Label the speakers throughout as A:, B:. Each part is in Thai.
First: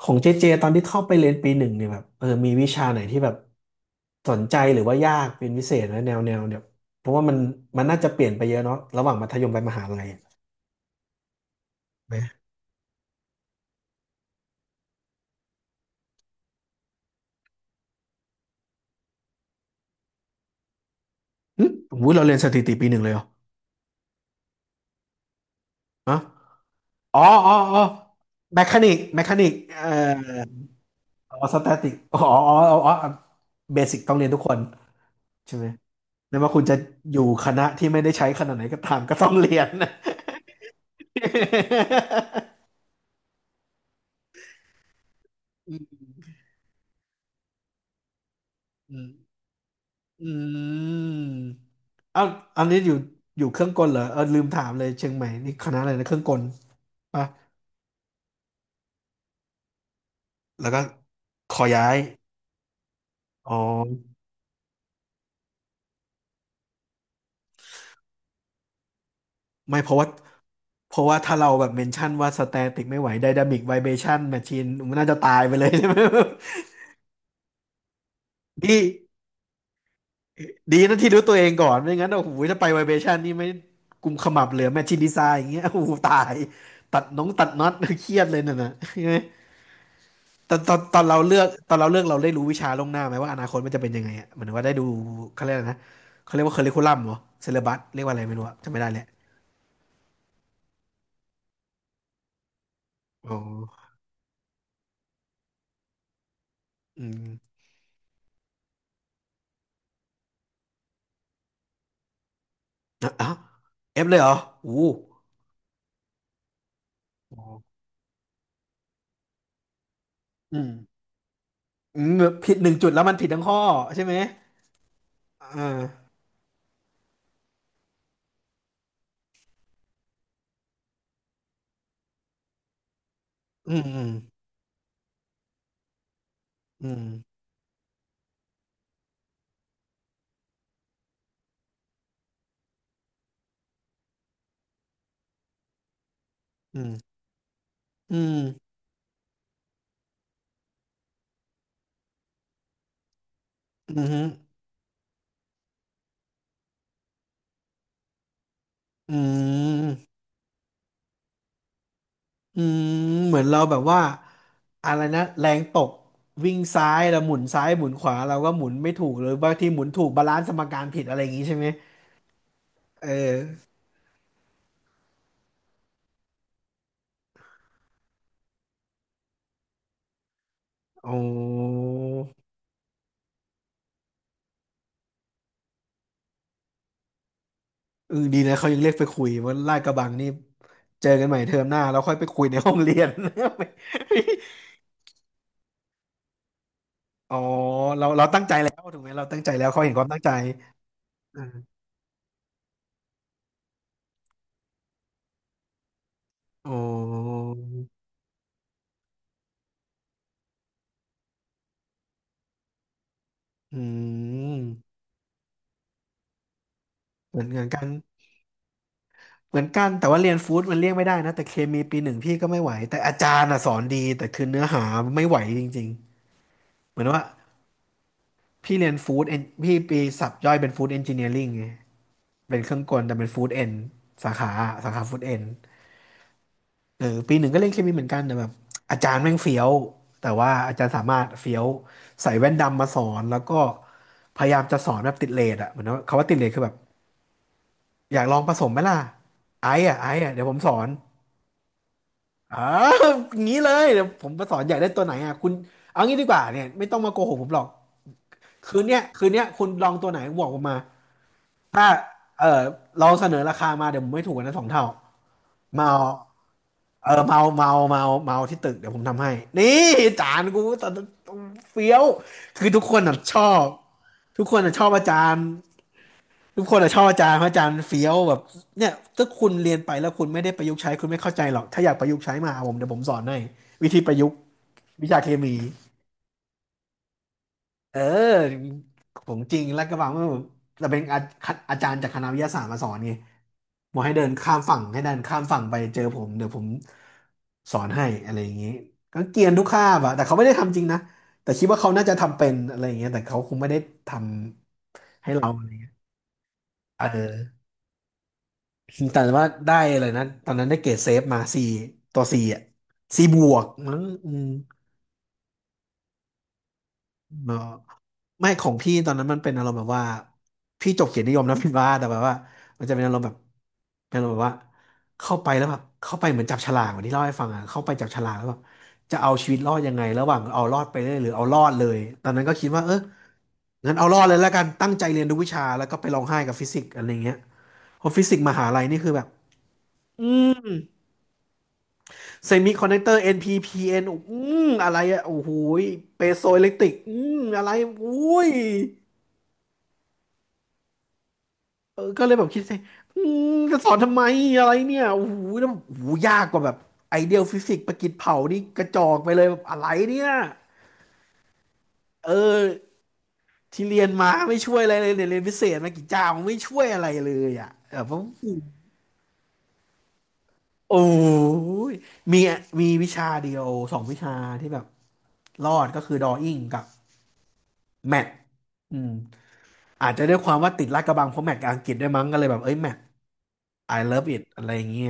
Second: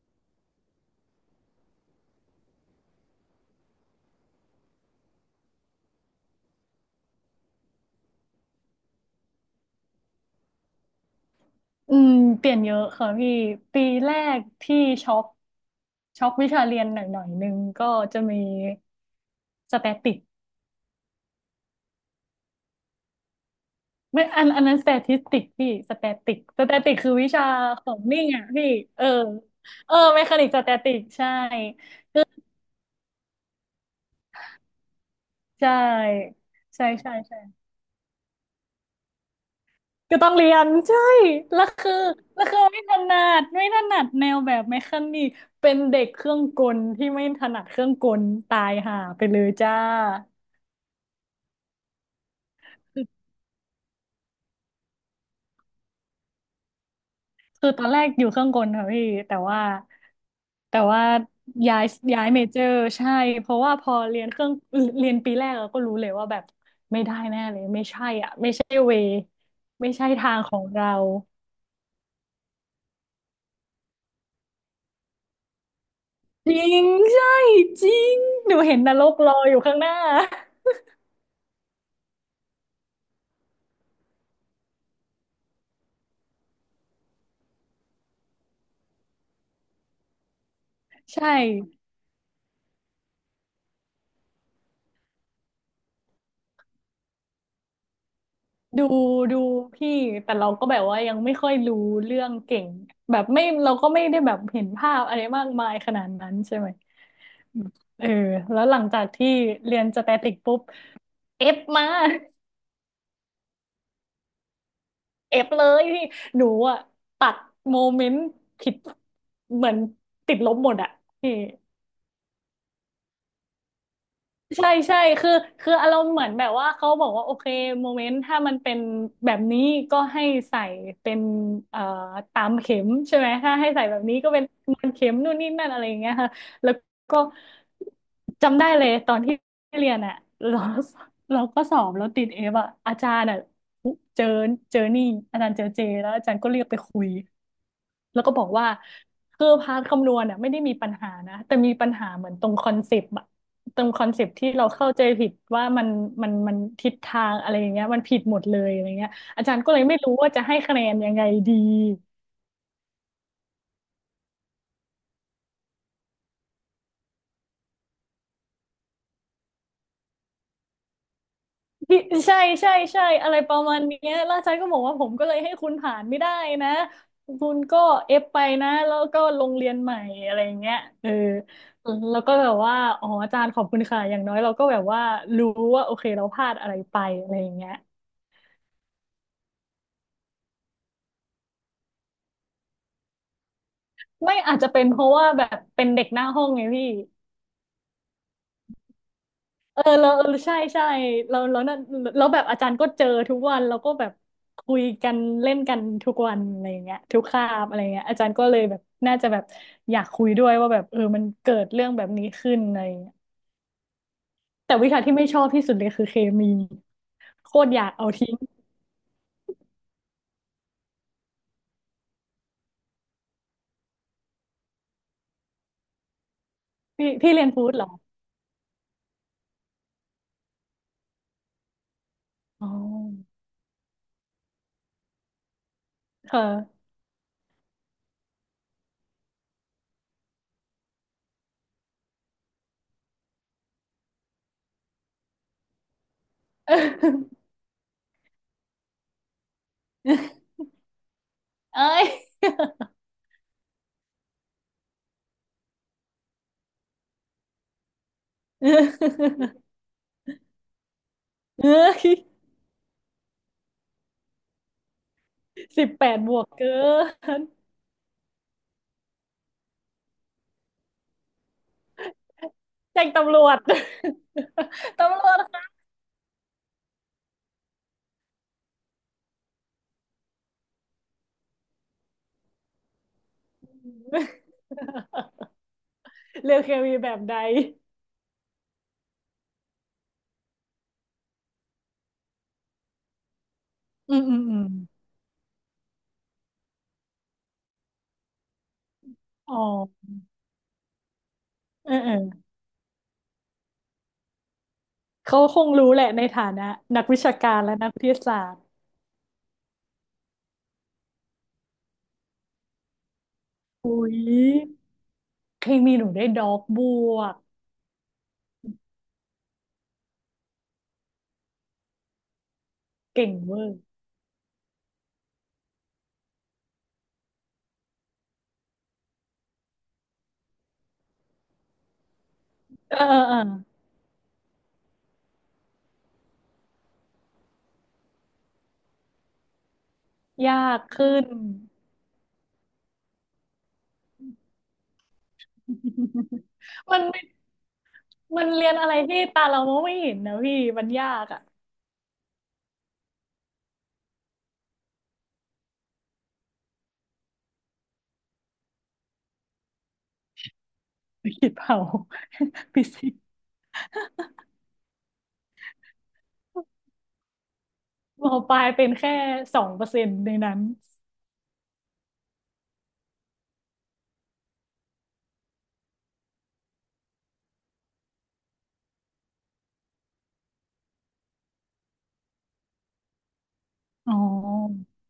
A: ของเจเจตอนที่เข้าไปเรียนปีหนึ่งเนี่ยแบบมีวิชาไหนที่แบบสนใจหรือว่ายากเป็นพิเศษนะแนวเนี่ยเพราะว่ามันน่าจะเปลี่ยนไปเยอะเนาะระหว่างมัธยมไปมหาลัย
B: อืม
A: ไห
B: เป
A: ม
B: ลี่ยนเยอะค่ะพี่ปีแรกที่ช็อกช็อกวิชาเรียนหน่อยหน่อยนึงก็จะมีสแตติก
A: หึอุ้ยเราเรียนสถิติปีหนึ่งเลยเหรอ
B: ไม่อันนั้นสแตติสติกพี่สแต
A: ฮะ
B: ติกคือ
A: อ๋อ
B: วิชา
A: อ๋ออ๋อ
B: ของนิ่งอ่ะ
A: แม
B: พี่
A: คานิก
B: เออ
A: แมคานิก
B: เออเมคานิกสแตติกใช่
A: อ๋อสแตติกอ๋ออ๋ออ๋อเบสิกต้องเรียนทุกคนใช่
B: ใช
A: ไหมไม่
B: ่
A: ว่าคุณจะ
B: ใช่ใช่
A: อยู่ค
B: ใช่
A: ณะที่ไม่ได้ใช้ขนาดไหนก็ตามก็ต้องเรียนนะ
B: ก็ต้องเรียนใช่แล้วคือแล้วคือไม่ถนัดไม่ถนัดแนวแบบเมคานิกเป็นเด็กเครื่องกลที่ไม่ถนัดเครื่องกลตาย
A: อื
B: ห่า
A: ม
B: ไปเลยจ้า
A: อืมเอาอันนี้อยู่อยู่เครื่องกลเหรอเออลืมถามเลยเชียงใหม่นี่คณะอะไรนะเครื่องกลปะ
B: คือตอนแรกอยู่เครื่องกลค่ะพี่แต่ว่า
A: แล้ว
B: แต่
A: ก็
B: ว่า
A: ขอ
B: ย้า
A: ย้า
B: ย
A: ย
B: ย้ายเมเจอร์ใช่เพ
A: อ๋อ
B: ราะว่าพอเรียนเครื่องเรียนปีแรกเราก็รู้เลยว่าแบบไม่ได้แน่เลยไม่ใช่อ่ะไม่ใช่เว
A: ไม่เพ
B: ไม่
A: ราะ
B: ใช่
A: ว่า
B: ทางของเรา
A: เพราะว่าถ้าเราแบบเมนชั่นว่าสแตติกไม่ไหวไดนามิกไวเบชั่นแมชชีนมันน่าจะตายไปเลย ใช่ไหม
B: จริงใช่จริงหนู เห็
A: ดี
B: นนรกรออยู่ข้างหน้า
A: ดีนะที่รู้ตัวเองก่อนไม่งั้นโอ้โหถ้าไปไวเบชั่นนี่ไม่กุมขมับเหลือแมชชีนดีไซน์อย่างเงี้ยโอ้โหตายตัดน้องตัดน็อต เครียดเลยนั่นน่ะ ใช่ไหม ตอน เรา
B: ใช่
A: เลือกตอนเราเลือกเราได้รู้วิชาล่วงหน้าไหมว่าอนาคตมันจะเป็นยังไงอ่ะเหมือนว่าได้ดูเขาเรียกอะไรนะเขาเรียกว่าเคอริคูลัมเหรอเซเลบัสเรียกว่าอะไรไม่รู้อะจำไม่
B: ดู
A: ได้แหละ
B: ดูพี่แต่เราก็แบบว่ายังไม่ค่อยรู้เรื่องเก่งแบบ
A: อ๋อ
B: ไม่เราก็ไม่ได้แบบเห็นภาพอะไรมากมายขนาดนั้นใช่ไหม
A: อืม
B: เออแล้วหลังจากที่เรียนสแตติกปุ๊บเอฟมา
A: อ้าวเอฟเลยเหรออู้
B: เอฟเลยพี่หนูอ่ะตั
A: อ๋
B: ด
A: อ
B: โมเมนต์ผิดเหมือนติดล
A: อื
B: บห
A: ม
B: มดอ่ะพี่
A: อืมผิดหนึ่งจุดแล้วมันผิดทั้งข้อใช่ไหม
B: ใช่ใช่คือ
A: อ่า
B: คืออารมณ์เหมือนแบบว่าเขาบอกว่าโอเคโมเมนต์ถ้ามันเป็นแบบนี้ก็ให้ใส่เป็นเอ่อตามเข็มใช่ไหมถ้าให้
A: อืม
B: ใส่แบ
A: อื
B: บ
A: ม
B: นี้ก็เป็นมันเข็มนู่นนี่นั่นอะไรอย่างเงี้ยค่ะแล้ว
A: อืม
B: ก็จำได้เลยตอนที่เรียนอ่ะเราเราก็สอบแล้วติดเอฟอ่ะอาจารย์อ่ะเจอนี่อาจารย์เจอเจแล้วอาจารย์ก็เรียกไป
A: อืม
B: คุย
A: อื
B: แล้วก็
A: ม
B: บอกว่าคือพาร์ทคำนวณอ่ะไม่ได้มีปัญหานะแต่มีปัญหาเหมือนตรงคอนเซปต์ ตรง
A: อื
B: คอนเซปต์ที่
A: ม
B: เราเข้าใจผิดว่ามันทิศทางอะไรอย่างเงี้ยมันผิดหมดเลยอะไรเงี้ย
A: อื
B: อาจารย์ก็เลยไม่รู้
A: ม
B: ว่าจะให้คะแนนยังไงดี
A: อืมเหมือนเราแบบว่าอะไรนะแรงตกวิ่งซ้ายแล้วหมุนซ้ายหมุนขวาเราก็หมุนไม่ถูกหรือบางทีหมุนถูกบาลานซ์สมการผิดอะไรอย่างงี้ใช่ไหม
B: พี่ใช่ใช่ใช่
A: เอ
B: อะไรประ
A: อ
B: มาณเนี้ยแล้วอาจารย์ก็บอกว่าผมก็เลยให้คุณผ่านไม่ได้นะคุณก็เอฟไปนะแล้วก็ลงเรียนใหม่อะไรอย่างเงี้ยเออ
A: โอ้
B: แล้วก็แบบว่าอ๋ออาจารย์ขอบคุณค่ะอย่างน้อยเราก็แบบว่ารู้ว่าโอเคเราพลาดอะไรไปอะไรอย่างเงี้ย
A: เออดีนะเขายังเรียกไปคุยว่าลาดกระบังนี่เจอกันใหม่เทอมหน้าเราค่อยไปคุยในห้องเรียน
B: ไม่อาจจะเป็นเพราะว่าแบบเป็นเด็กหน้าห้องไงพี่
A: อ๋อเราเราตั้งใจแล้วถูกไหมเราตั้งใจแล้ว
B: เอ
A: เขา
B: อ
A: เห็นความ
B: เรา
A: ตั้ง
B: เออ
A: ใจ
B: ใช่ใช่เรานั่
A: อ่า
B: นแแบบอาจารย์ก็เจอทุกวันเราก็แบบคุยกันเล่นกันทุกวันอะไร
A: อ๋อ
B: อย่างเงี้ยทุกคาบอะไรเงี้ยอาจารย์ก็เลยแบบน่าจะแบบอยากคุยด้วยว่าแบบเออมันเกิดเรื่องแบบนี้ขึ้นอะไรอย่างเงี้ย
A: อื
B: แต่
A: ม
B: วิชาที่ไม่ชอบที่สุดเลยคือเคมี
A: เหมือน
B: โค
A: เหมือ
B: ต
A: น
B: รอ
A: กั
B: ยา
A: น
B: กเอาทิ้ง
A: เหมือนกันแต่ว่าเรียนฟู้ดมันเลี่ยงไม่ได้นะแต่เคมีปีหนึ่งพี่ก็ไม่ไหวแต่อาจารย์อ่ะสอนดีแต่คือเนื้อหาไม่ไหวจริงๆเหมือน
B: พี่
A: ว่า
B: พี่เรียนฟู้ดเหรอ
A: พี่เรียนฟู้ดเอนพี่ปีสับย่อยเป็นฟู้ดเอนจิเนียริงไงเป็น
B: อ๋อ
A: เครื่องกลแต่เป็นฟู้ดเอนสาขาสาขาฟู้ดเอน
B: ค่ะ
A: เออปีหนึ่งก็เรียนเคมีเหมือนกันแต่แบบอาจารย์แม่งเฟี้ยวแต่ว่าอาจารย์สามารถเฟี้ยวใส่แว่นดำมาสอนแล้วก็พยายามจะสอนแบบติดเรทอะเหมือนว่าคำว่าติดเรทคือแบบอยากลองผสมไหมล่ะไอ้อะเดี๋ยวผมสอน
B: เอ้ ย
A: เอออย่างนี้เลยเดี๋ยวผมมาสอนใยญ่ได้ตัวไหนอ่ะคุณเอางี้ดีกว่าเนี่ยไม่ต้องมาโกหกผมหรอก คืนเนี้ยคุณลองตัวไหนบอกผมมา
B: เอ้
A: ถ้า
B: ย
A: เออเราเสนอราคามาเดี๋ยวผมไม่ถูกกว่านะสองเท่า
B: สิบ
A: เมา
B: แปดบวกเกิ
A: เอาเออเมา
B: น
A: เมาเมาเมาที่ตึกเดี๋ยวผมทำให้ นี่จานกูตอนเฟี้ยว คือทุกค
B: แจ้
A: น
B: ง
A: น่ะช
B: ตำรว
A: อ
B: จ
A: บ ทุกคนน่ะชอบ อา
B: ตำร
A: จา
B: ว
A: ร
B: จ
A: ย์ ทุกคนอะชอบอาจารย์เพราะอาจารย์เฟี้ยวแบบเนี่ยถ้าคุณเรียนไปแล้วคุณไม่ได้ประยุกต์ใช้คุณไม่เข้าใจหรอกถ้าอยากประยุกต์ใช้มาหาผมเดี๋ยวผมสอนให้วิธีประยุกต์วิชาเค มี
B: เลือกเคมีแบบใด
A: เออของจริงลาดกระบังมันเราเป็นอาอาจารย์จากคณะวิทยาศาสตร์มาสอนไงบอกให้
B: อืม
A: เดิน
B: อืม
A: ข้า
B: อื
A: ม
B: ม
A: ฝั่งให้เดินข้ามฝั่งไปเจอผมเดี๋ยวผมสอนให้อะไรอย่างนี้ก็เกรียน
B: อ๋อ
A: ทุกคาบอะแต่เขาไม่ได้ทำจริงนะแต่คิดว่า
B: เอ
A: เขา
B: อ
A: น่า
B: เออ
A: จะทำเป็นอะไรอย่างเงี้ยแต่เขาคงไม่ได้ทำให้
B: เขา
A: เรา
B: ค
A: อะไร
B: งรู้
A: เงี้ย
B: แหละในฐานะนั
A: เอ
B: กวิชากา
A: อ
B: รและนักวิทยาศาสตร์
A: แต่ว่าได้เลยนะตอนนั้นได้เกรดเซฟมาสี่ตัวสี่อ่ะสี่บวก
B: อุ้
A: มั้ง
B: ย
A: อืม
B: เคมีหนูได้ด็อกบวก
A: เนาะไม่ของพี่ตอนนั้นมันเป็นอารมณ์แบบว่าพี่จบเกียรตินิยมนะ พี่ว่าแต่แบบว่ามันจะเป็นอารมณ์
B: เก่
A: แบ
B: ง
A: บ
B: เวอร์
A: เป็นอารมณ์แบบว่าเข้าไปแล้วแบบเข้าไปเหมือนจับฉลากเหมือนที่เล่าให้ฟังอ่ะเข้าไปจับฉลากแล้วแบบจะเอาชีวิตรอดยังไงระหว่างเอารอดไปเรื่อยหรือเอารอดเลยตอนนั้นก็คิดว่าเออ
B: เออเออเอ
A: งั้นเอารอดเลยแล้วกันตั้งใจเรียนทุกวิชาแล้วก็ไปร้องไห้กับฟิสิกส์อะไรเงี้ยเพราะฟิสิกส์มหาลัยนี่คือแบบอื
B: อยา
A: ม
B: กขึ้น
A: เซมิคอนดักเตอร์ NPPN อนพีพีเอ็นอือะไรอะโอ้โหยเปโซอิเล็กตริ ก
B: มันไม่
A: อะไรอุ้
B: มั
A: ย
B: นเรียนอะไรที่ตาเรามองไม่เห็นนะพี่มันยากอะ
A: เออก็เลยแบบคิดสิอืจะสอนทำไมอะไรเนี่ยโอ้โหแล้วโอ้โหยากกว่าแบบไอเดียลฟิสิกส์ประกิจเผานี่กระจอกไปเลยแบบอะไรเนี่ย
B: คิดฤตเผา
A: เออ
B: ฟิสิกส์
A: ที่เรียนมาไม่ช่วยอะไรเลยเนี่ยเรียนพิเศษมากี่เจ้าไม่ช่วยอะไรเลยอ่ะเออผม
B: มปลายเป็นแค่2%ในนั้น
A: โอ้ยมีมีวิชาเดียวสองวิชาที่แบบรอดก็คือดอ w ิ n งกับแมทอืม อาจจะด้วยความว่าติดลาดกระบังเพราะแมตช์กับอังกฤษด้วยมั้งก็เลยแบบเอ้ยแมตช์ I
B: อ๋
A: love it อะไร
B: อ
A: อย่างเงี้ย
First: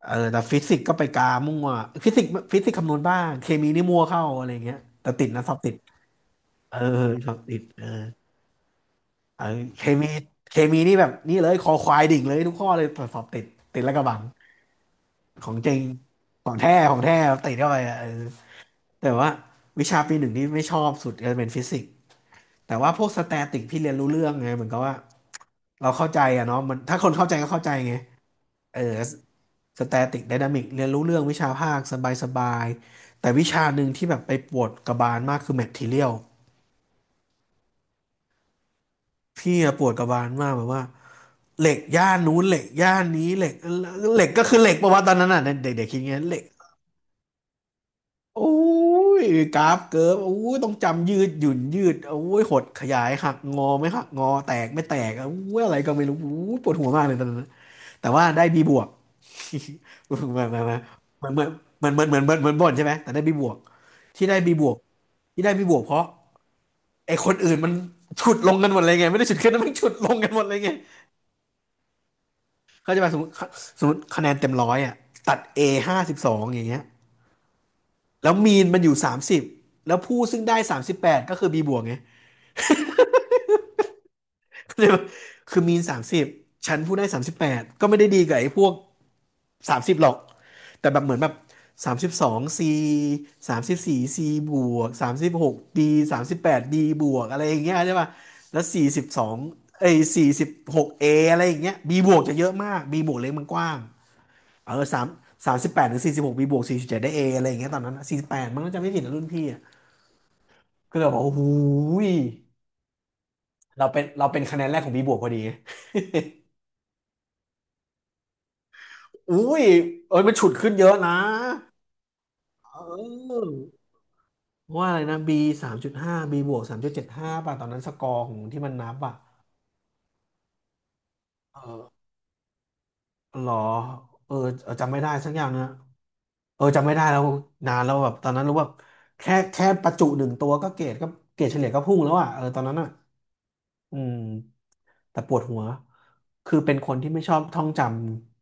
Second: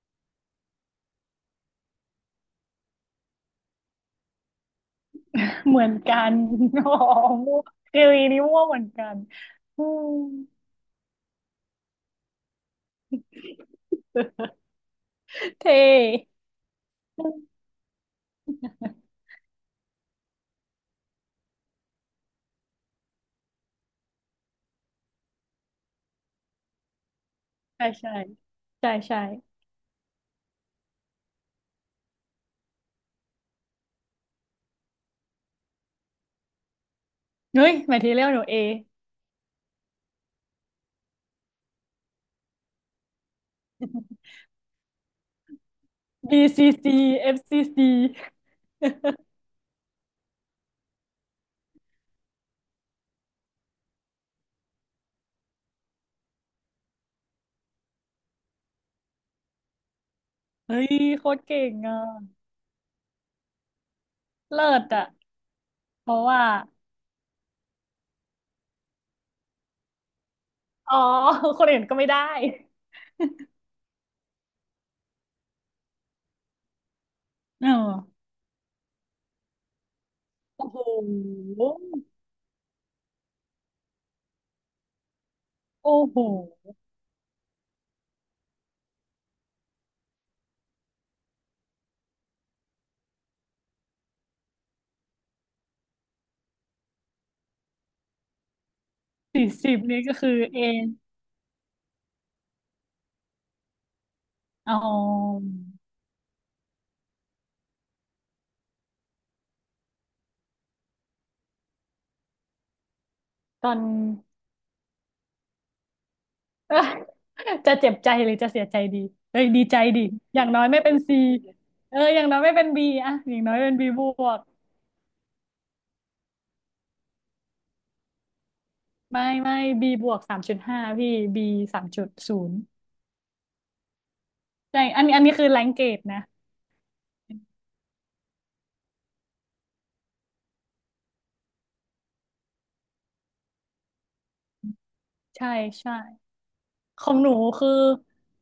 A: เออแต่ฟิสิกส์ก็ไปกามั่วฟิสิกส์คำนวณบ้างเคมีนี่มั่วเข้าอะไรอย่างเงี้ยแต่ติดนะสอบติด
B: เหมือนกัน
A: เอ อ
B: อ๋อ
A: สอบ
B: มั่
A: ติ
B: ว
A: ดเออ
B: เกลีนี้มั่วเหมือนกัน
A: เออเค
B: อื
A: มี
B: ม
A: เคมีนี่แบบนี่เลยคอควายดิ่งเลยทุกข้อเลยแต่สอบติดติดลาดกระบังของจ
B: เท่
A: ริงของแท้ติดเข้าไปอะเออแต่ว่าวิชาปีหนึ่งนี่ไม่ชอบสุดก็เป็นฟิสิกส์แต่ว่าพวกสแตติกพี่เรียนรู้เรื่องไงเหมือนกับว่าเราเข้าใจอะเนาะมันถ้าคนเข้าใจก็เข้าใจ
B: ใช่
A: ไง
B: ใช่
A: เอ
B: ใช่
A: อ
B: ใช่
A: สแตติกไดนามิกเรียนรู้เรื่องวิชาภาคสบายสบายแต่วิชาหนึ่งที่แบบไปปวดกระบาลมากคือแมททเรียล
B: เฮ้ยหมายทีเรียกหนู A
A: พี่อะปวดกระบาลมากแบบว่าเหล็กย่านนู้นเหล็กย่านนี้เหล็กก็คือเหล็กปะวะตอนนั้นอ่ะเด็กๆคิดอย่างเงี้ยเหล็ก
B: BCC FCC FCC
A: โอ้ยกราฟเกิร์ฟโอ้ยต้องจำยืดหยุ่นยืดโอ้ยหดขยายหักงอไม่หักงอแตกไม่แตกโอ้ยอะไรก็ไม่รู้โอ้ยปวดหัวมากเลยตอนนั้นแต่ว่าได้บีบวก เห มือนเหมือน
B: เฮ้ยโคตรเก่งอ่ะ
A: เหมือนบ่นใช่ไหมแต่ได้บีบวกที่ได้บีบ
B: เลิ
A: วก
B: ศอ่ะ
A: ที่ได้บีบวกเพราะ
B: เพราะว่า
A: ไอ้คนอื่นมันฉุดลงกันหมดเลยไงไม่ได้ฉุดขึ้นนะมันฉุดลงกันหมดเลยไง
B: อ๋อ คนอื่นก็ไม่ได้
A: เขาจะมาสมมติคะแนนเต็มร้อยอ่ะตัด A 52อย่างเงี้ย
B: เออ
A: แล้วมีนมันอยู่สามสิบแล้วผู้ซึ่งได้
B: โอ้
A: สา
B: โห
A: มสิบแปดก็คือบีบวกไง เข้าใจปะคือมีน
B: โอ้
A: สาม
B: โห
A: สิบฉันผู้ได้สามสิบแปดก็ไม่ได้ดีกับไอ้พวก สามสิบหรอกแต่แบบเหมือนแบบ32ซี34ซีบวก36ดีสามสิบแปดดีบวกอะไรอย่างเงี้ยใช่ป่ะแล้ว42
B: 40
A: เอ้ย
B: นี่ก็
A: สี่
B: คือ
A: สิบ
B: เอ
A: หกเออะไรอย่างเงี้ยบีบวกจะเยอะมากบีบวกเล็กมันกว้างเอ
B: อ๋
A: อ
B: อ
A: สามสิบแปดถึงสี่สิบหกบีบวก47ได้เออะไรอย่างเงี้ยตอนนั้น48มันก็จะไม่ผิดนะรุ่นพี่อะก็เลยบอกโอ้โหย
B: ตอน
A: เราเป็นคะแนนแรกของบีบวกพอดี
B: เออจะเจ็บใจหรือจะเสียใจดี
A: อุ้
B: เอ้ยดี
A: ย
B: ใจดิ
A: เอ้ยมัน
B: อย่า
A: ฉุ
B: ง
A: ด
B: น้อย
A: ขึ้น
B: ไม่
A: เย
B: เป็
A: อะ
B: น
A: นะ
B: ซีเอออย่างน้อยไม่เป็น
A: เอ
B: บีอะอย่างน้
A: อ
B: อยเป็นบีบวก
A: ว่าอะไรนะบี3.5บีบวก3.75ป่ะตอนนั้นสกอร์ของที่มันนับอ่ะ
B: ไม่ไม่บีบวก3.5พี่บี
A: เอ
B: สาม
A: อ
B: จุดศูนย์
A: หรอเออเออ
B: ใช่
A: จำไม่
B: อัน
A: ได้
B: นี้อัน
A: สัก
B: นี้
A: อ
B: คื
A: ย่าง
B: อแร
A: นะ
B: งเกรดนะ
A: เออจำไม่ได้แล้วนานแล้วแบบตอนนั้นรู้ว่าแค่ประจุหนึ่งตัวก็เกรดก็เกรดเฉลี่ยก็พุ่งแล้วอ่ะเออตอนนั้นอ่ะอืมแต่ปวด
B: ใช่
A: หัว
B: ใช่
A: คือเป็นคน
B: ข
A: ที่
B: อง
A: ไม่
B: ห
A: ช
B: นู
A: อบท่อ
B: คื
A: ง
B: อ
A: จ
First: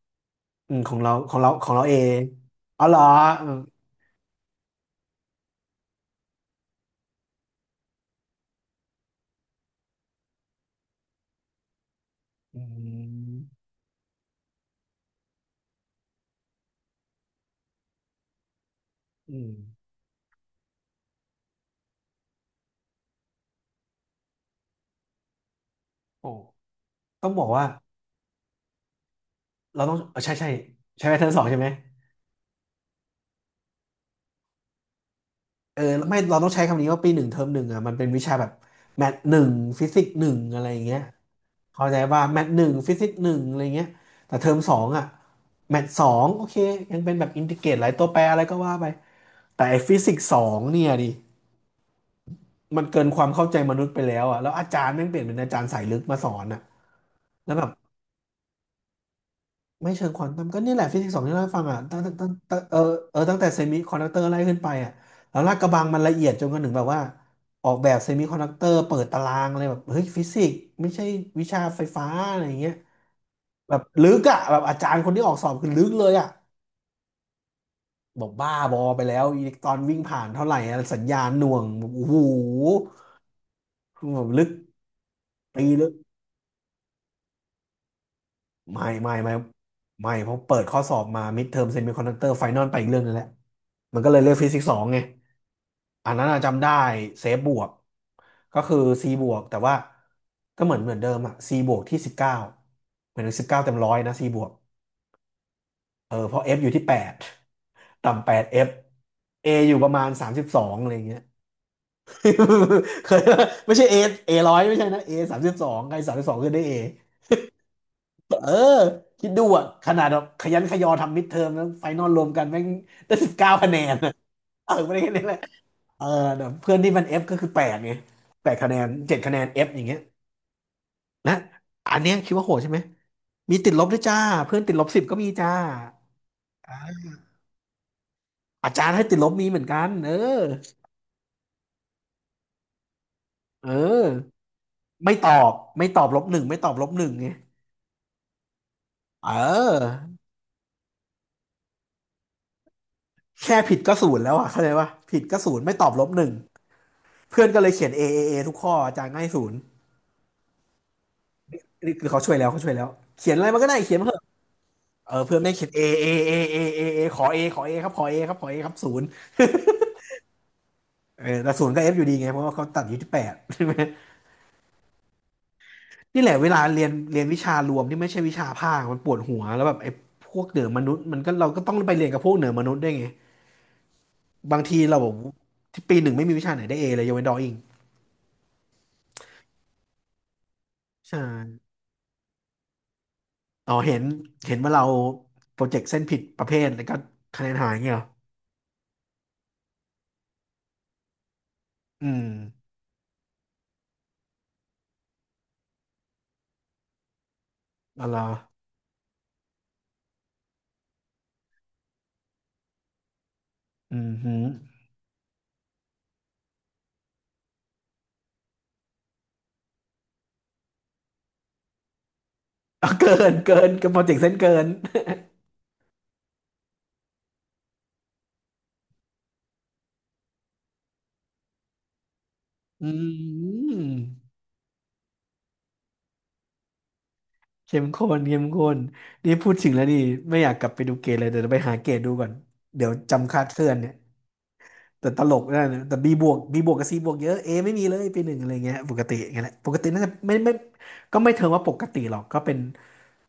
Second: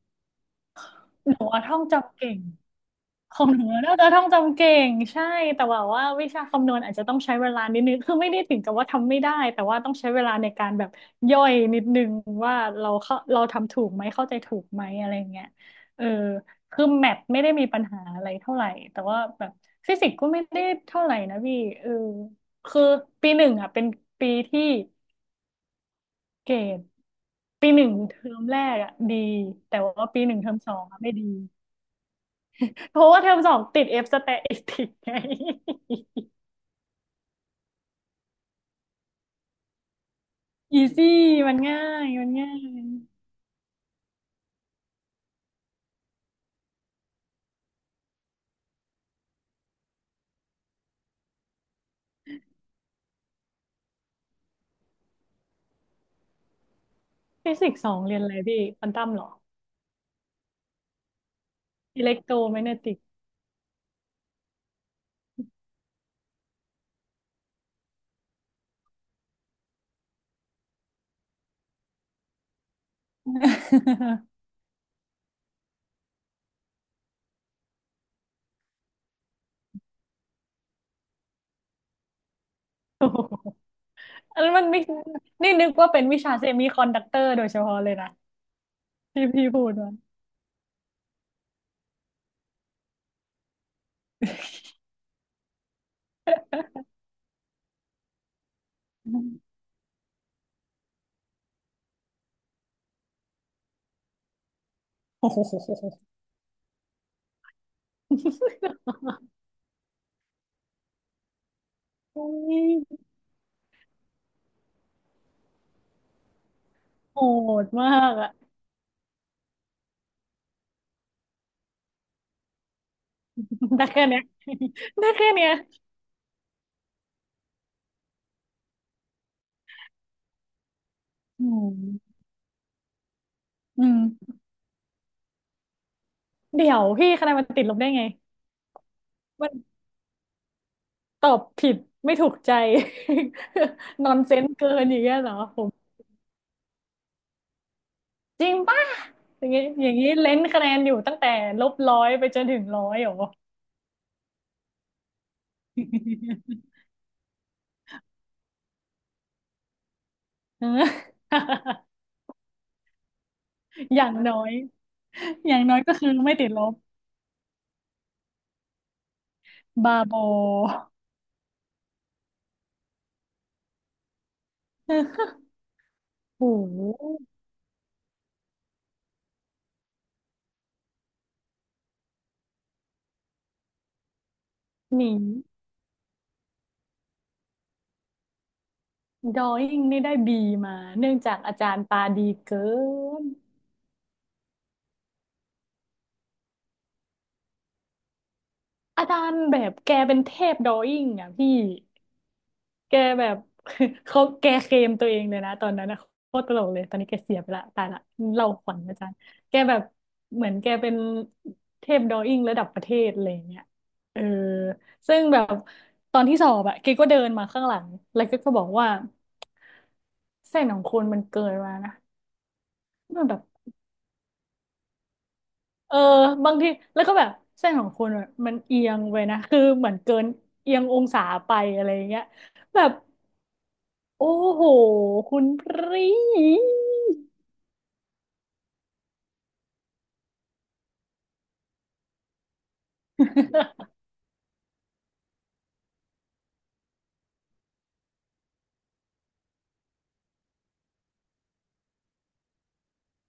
A: ำ
B: หนูอะ
A: ของ
B: ท่อง
A: เราเอ
B: จำ
A: ง
B: เก่ง
A: อ๋อเหรอ
B: ขอ
A: เออ
B: งหนูน่าจะท่องจำเก่งใช่แต่ว่าว่าวิชาคำนวณอาจจะต้องใช้เวลานิดนึงคือไม่ได้ถึงกับว่าทำไม่ได้แต่ว่าต้องใช้เวลาในการแบบย่อยนิดนึงว่า
A: อื
B: เราเข้าเรา
A: ม
B: ทำถูกไหมเข้าใจถูกไหมอะไรเงี้ยเออคือแมทไม่ได้มีปัญหาอะไรเท่าไหร่แต่ว่า
A: อื
B: แบ
A: ม
B: บฟิสิกส์ก็ไม่ได้เท่าไหร่นะพี่เออคือปีหนึ่งอ่ะเป็นปีที่
A: โอ้
B: เกรด
A: ต้องบอกว่า
B: ปีหนึ่งเทอมแรกอ่ะดีแต่
A: เราต้อง
B: ว่า
A: เออ
B: ปีห
A: ใช่
B: นึ่งเท
A: ใช่
B: อมสองอ่ะ
A: ใช่ไห
B: ไม่
A: ม
B: ดี
A: เทอมสองใช่ไหม
B: เพราะว่าเทอมสองติด F สแตติกไง
A: เออไม่เราต้องใช้คำนี้ว่าปีหนึ่งเทอมหนึ่งอ่ะมันเป็นวิชาแบบแมทหนึ่งฟิสิกส์หนึ่งอะไรอ
B: อี
A: ย่างเงี้ย
B: ซี่มันง่า
A: เข้าใจ
B: ย
A: ว่า
B: มัน
A: แมท
B: ง่า
A: ห
B: ย
A: นึ่งฟิสิกส์หนึ่งอะไรเงี้ยแต่เทอมสองอ่ะแมทสองโอเคยังเป็นแบบอินทิเกรตหลายตัวแปรอะไรก็ว่าไปแต่ไอ้ฟิสิกส์สองเนี่ยดิมันเกินความเข้าใจมนุษย์ไปแล้วอ่ะแล้วอาจารย์แม่งเปลี่ยนเป็นอาจารย์สายลึกมาสอนอ่ะ
B: ฟิ
A: แล้วแบ
B: สิ
A: บ
B: กส์สองเรียนอะไรพี่ควอนตัมเหรอ
A: ไม่เชิงควอนตัมก็นี่แหละฟิสิกส์สองที่เราให้ฟังอ่ะ
B: อิเล็กโทร
A: ตั้
B: แม
A: ง
B: กเน
A: เออ
B: ติก
A: เออตั้งแต่เซมิคอนดักเตอร์ไล่ขึ้นไปอ่ะแล้วลากกระบังมันละเอียดจนกระทั่งแบบว่าออกแบบเซมิคอนดักเตอร์เปิดตารางอะไรแบบเฮ้ยฟิสิกส์ไม่ใช่วิชาไฟฟ้าอะไรอย่างเงี้ยแบบลึก อ่ะแบบอาจารย์คนที่ออกสอบคือลึกเลยอ่ะบอกบ้าบอไปแล้วอิเล็กตรอนวิ่งผ่านเท่าไหร่อะสัญญาณหน่วงแบบโอ้โห
B: โอ้โห
A: แบบ
B: อัน
A: ลึก
B: นั้นมันไม่นี่
A: ตี
B: นึก
A: ลึ
B: ว่า
A: ก
B: เป็นวิชาเซมิคอนดักเตอร์โดยเฉพาะเลยนะ
A: ไม่ไม่
B: ที่
A: ไม่
B: พี่พูดมา
A: ไม่เพราะเปิดข้อสอบมามิดเทอมเซมิคอนดักเตอร์ไฟนอลไปอีกเรื่องนึงแล้วมันก็เลยเรียกฟิสิกส์สองไง อันนั้นอะจำได้เซฟบวกก็คือ C บวกแต่ว่าก็เหมือนเดิมอะ C บวกที่19เหมือน19เต็มร้อยนะ C บวก
B: โอ้โห
A: เออเพราะ F อยู่ที่8ต่ำ8 F A อยู่ประมาณ32อะไรอย่างเงี้ย
B: โอุ ย
A: เคยไม่ใช่ A A ร้อยไม่ใช่นะ A สามสิบสองใคร32ขึ้นได้ A
B: โหดมากอะ
A: เออคิดดูอะขนาดแบบขยันขยอทำมิดเทอมแล้วไฟนอลรวมกันแม่งได้สิบเก้าคะแน
B: ได้
A: น
B: แค่
A: อะ
B: เนี้ย
A: เออไม่ได้
B: ได้
A: แค่นี้
B: แค่เนี้ย
A: เออแต่เพื่อนที่มันเฟก็คือแปดไงแปดคะแนน7คะแนนเอฟอย่างเงี้ยนะ
B: อื
A: อันเนี้ย
B: ม
A: คิดว่าโหดใช่ไหมมีติดล
B: อื
A: บด้วยจ้า
B: ม
A: เพื่อนติดลบสิบก็มีจ้า
B: เดี๋
A: อ่
B: ยวพี่
A: า
B: คะแนนมันติดลบได้ไง
A: อาจารย์ให้ติดลบมีเหมือนกันเออ
B: ตอบผิดไม่ถูกใจ
A: เออ
B: นอนเซนเกินอย่าง
A: ไม่
B: เงี้ย
A: ต
B: เหร
A: อ
B: อ
A: บ
B: ผม
A: ไม่ตอบลบหนึ่งไม่ตอบลบหนึ่งไง
B: จริงป่ะ
A: เ
B: อย่างงี้อย่าง
A: ออ
B: งี้เลนส์คะแนนอยู่ตั้งแต่ลบร้อยไปจนถึงร้อยเหรอ
A: แค่ผิดก็ศูนย์แล้วอะเข้าใจปะผิดก็ศูนย์ไม่ตอบลบหนึ่ง เพื่อนก็เลยเขียนเอเอเอทุกข้ออาจารย์ง่ายศูนย์
B: เออ
A: นี่คือเขาช่วยแล้วเขาช่วยแล้วเขียนอะไรมันก็ได้เขีย น
B: อ
A: มา
B: ย่า
A: เถ
B: ง
A: อะ
B: น้อย
A: เออเพื่อน
B: อ
A: แม่ง
B: ย่าง
A: เขียน
B: น้อย
A: A
B: ก็
A: A
B: คือ
A: A
B: ไม่ติด
A: A
B: ลบ
A: A A ขอ A ขอ A ครับขอ A ครับขอ A ครับศูนย์
B: บาโบอ
A: เออแต่ศูนย์ก็เอฟอยู่ดีไงเพราะว่าเขาตัดอยู่ที่แปดใช่ไหม นี่แหละ
B: โอ้
A: เวลา
B: โห
A: เรียนวิชารวมที่ไม่ใช่วิชาภาคมันปวดหัวแล้วแบบไอ้พวกเหนือมนุษย์มันก็เราก็ต้องไปเรียนกับพวกเหนือมนุษย์ได้วยไงบางทีเรา
B: หนี
A: ที่ปีหนึ่งไม่มีวิชาไหนได้เอเลยยกเว้นดออิง
B: ดรอยิ่งนี่ได้บีมาเนื่อง
A: ใช่
B: จากอาจารย์ตาดีเกิน
A: อ๋อเห็นว่าเราโปรเจกต์เส้นผิดประเภทแล้วก็คะแนนหายเงี้ยเหรอ
B: อาจารย์แบบแกเป็นเทพดรอยิ่งอ่ะพี่
A: อืม
B: แกแบบ เขาแกเคลมตัวเองเลยนะตอนนั้นนะโคตรตลกเลยตอนนี้แกเสียไปละตายละ
A: อ๋อเหรอ
B: เล่าขวัญอาจารย์แกแบบเหมือนแกเป็นเทพดรออิ่งระดับประเทศอะไรอย่างเงี้ย
A: อืม
B: เออ
A: หืม
B: ซึ่งแบบตอนที่สอบอะแกก็เดินมาข้างหลังแล้วแกก็บอกว่าเส้นของคุณมันเกินมานะ
A: เอาเกิ
B: มันแบ
A: น
B: บ
A: เกินกับโปรเจกต์เส้นเกิน
B: เออบางทีแล้วก็แบบเส้นของคุณอะมันเอียงไปนะคือเหมือนเกินเอียงองศาไปอะไรอย่างเงี้ยแบ
A: อื
B: บ
A: ม
B: โอ้โหคุณพรี
A: เข้มข้นเข้มข้นนี่พูดถึงแล้วนี่ไม่อยากกลับไปดูเกตเลย เดี๋ยวไปหาเกตดูก่อน เดี๋ยวจำคาดเคลื่อนเนี่ย แต่ตลกได้นะแต่ B บวก B บวกกับ C บวกเยอะ A ไม่มีเลยปีหนึ่งอะไรเงี้ยปกติอย่างเงี้ยแหละปกติน่าจะไม่ไม่ก็ไม่เทิงว่าปกติหรอกก็เป็น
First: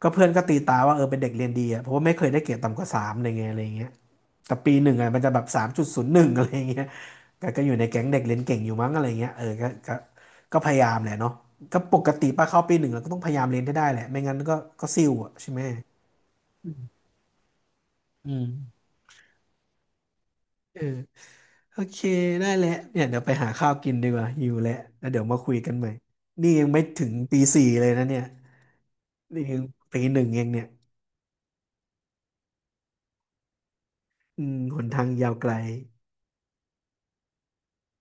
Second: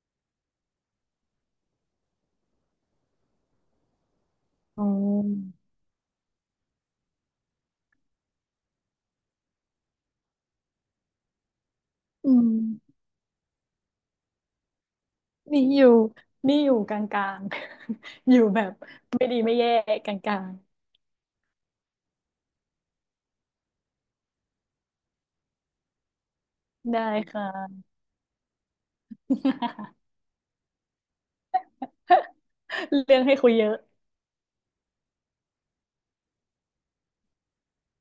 A: ก็เพื่อนก็ตีตาว่าเออเป็นเด็กเรียนดีอ่ะเพราะว่าไม่เคยได้เกรดต่ำกว่าสามอะไรเงี้ยอะไรเงี้ยแต่ปี
B: อ๋อ
A: หนึ่งอ่ะมันจะแบบ3.01อะไรเงี้ยก็อยู่ในแก๊งเด็กเรียนเก่งอยู่มั้งอะไรเงี้ยเออก็พยายามแหละเนาะก็ปกติ
B: อื
A: ป้าเข้าปีหนึ่ง
B: ม
A: เราก็ต้องพยายามเรียนให้ได้แหละไม่งั้นก็ซิ่วอ่ะใช่ไหม
B: นี่อยู่นี่อยู่กลางๆ
A: อื
B: อยู่
A: ม
B: แบบไม่ดีไม่แย่กลาง
A: เออ โอเคได้แหละเนี่ยเดี๋ยวไปหาข้าวกินดีกว่าหิวแล้วเดี๋ยวมาคุยกันใหม่ นี่ยังไม่
B: ๆได้
A: ถึงตี
B: ค่ะ
A: สี่เลยนะเนี่ยนี่ยังตี 1เองเนี่ย
B: เรื่องให้คุยเยอะ
A: อืมหนทางยาวไกล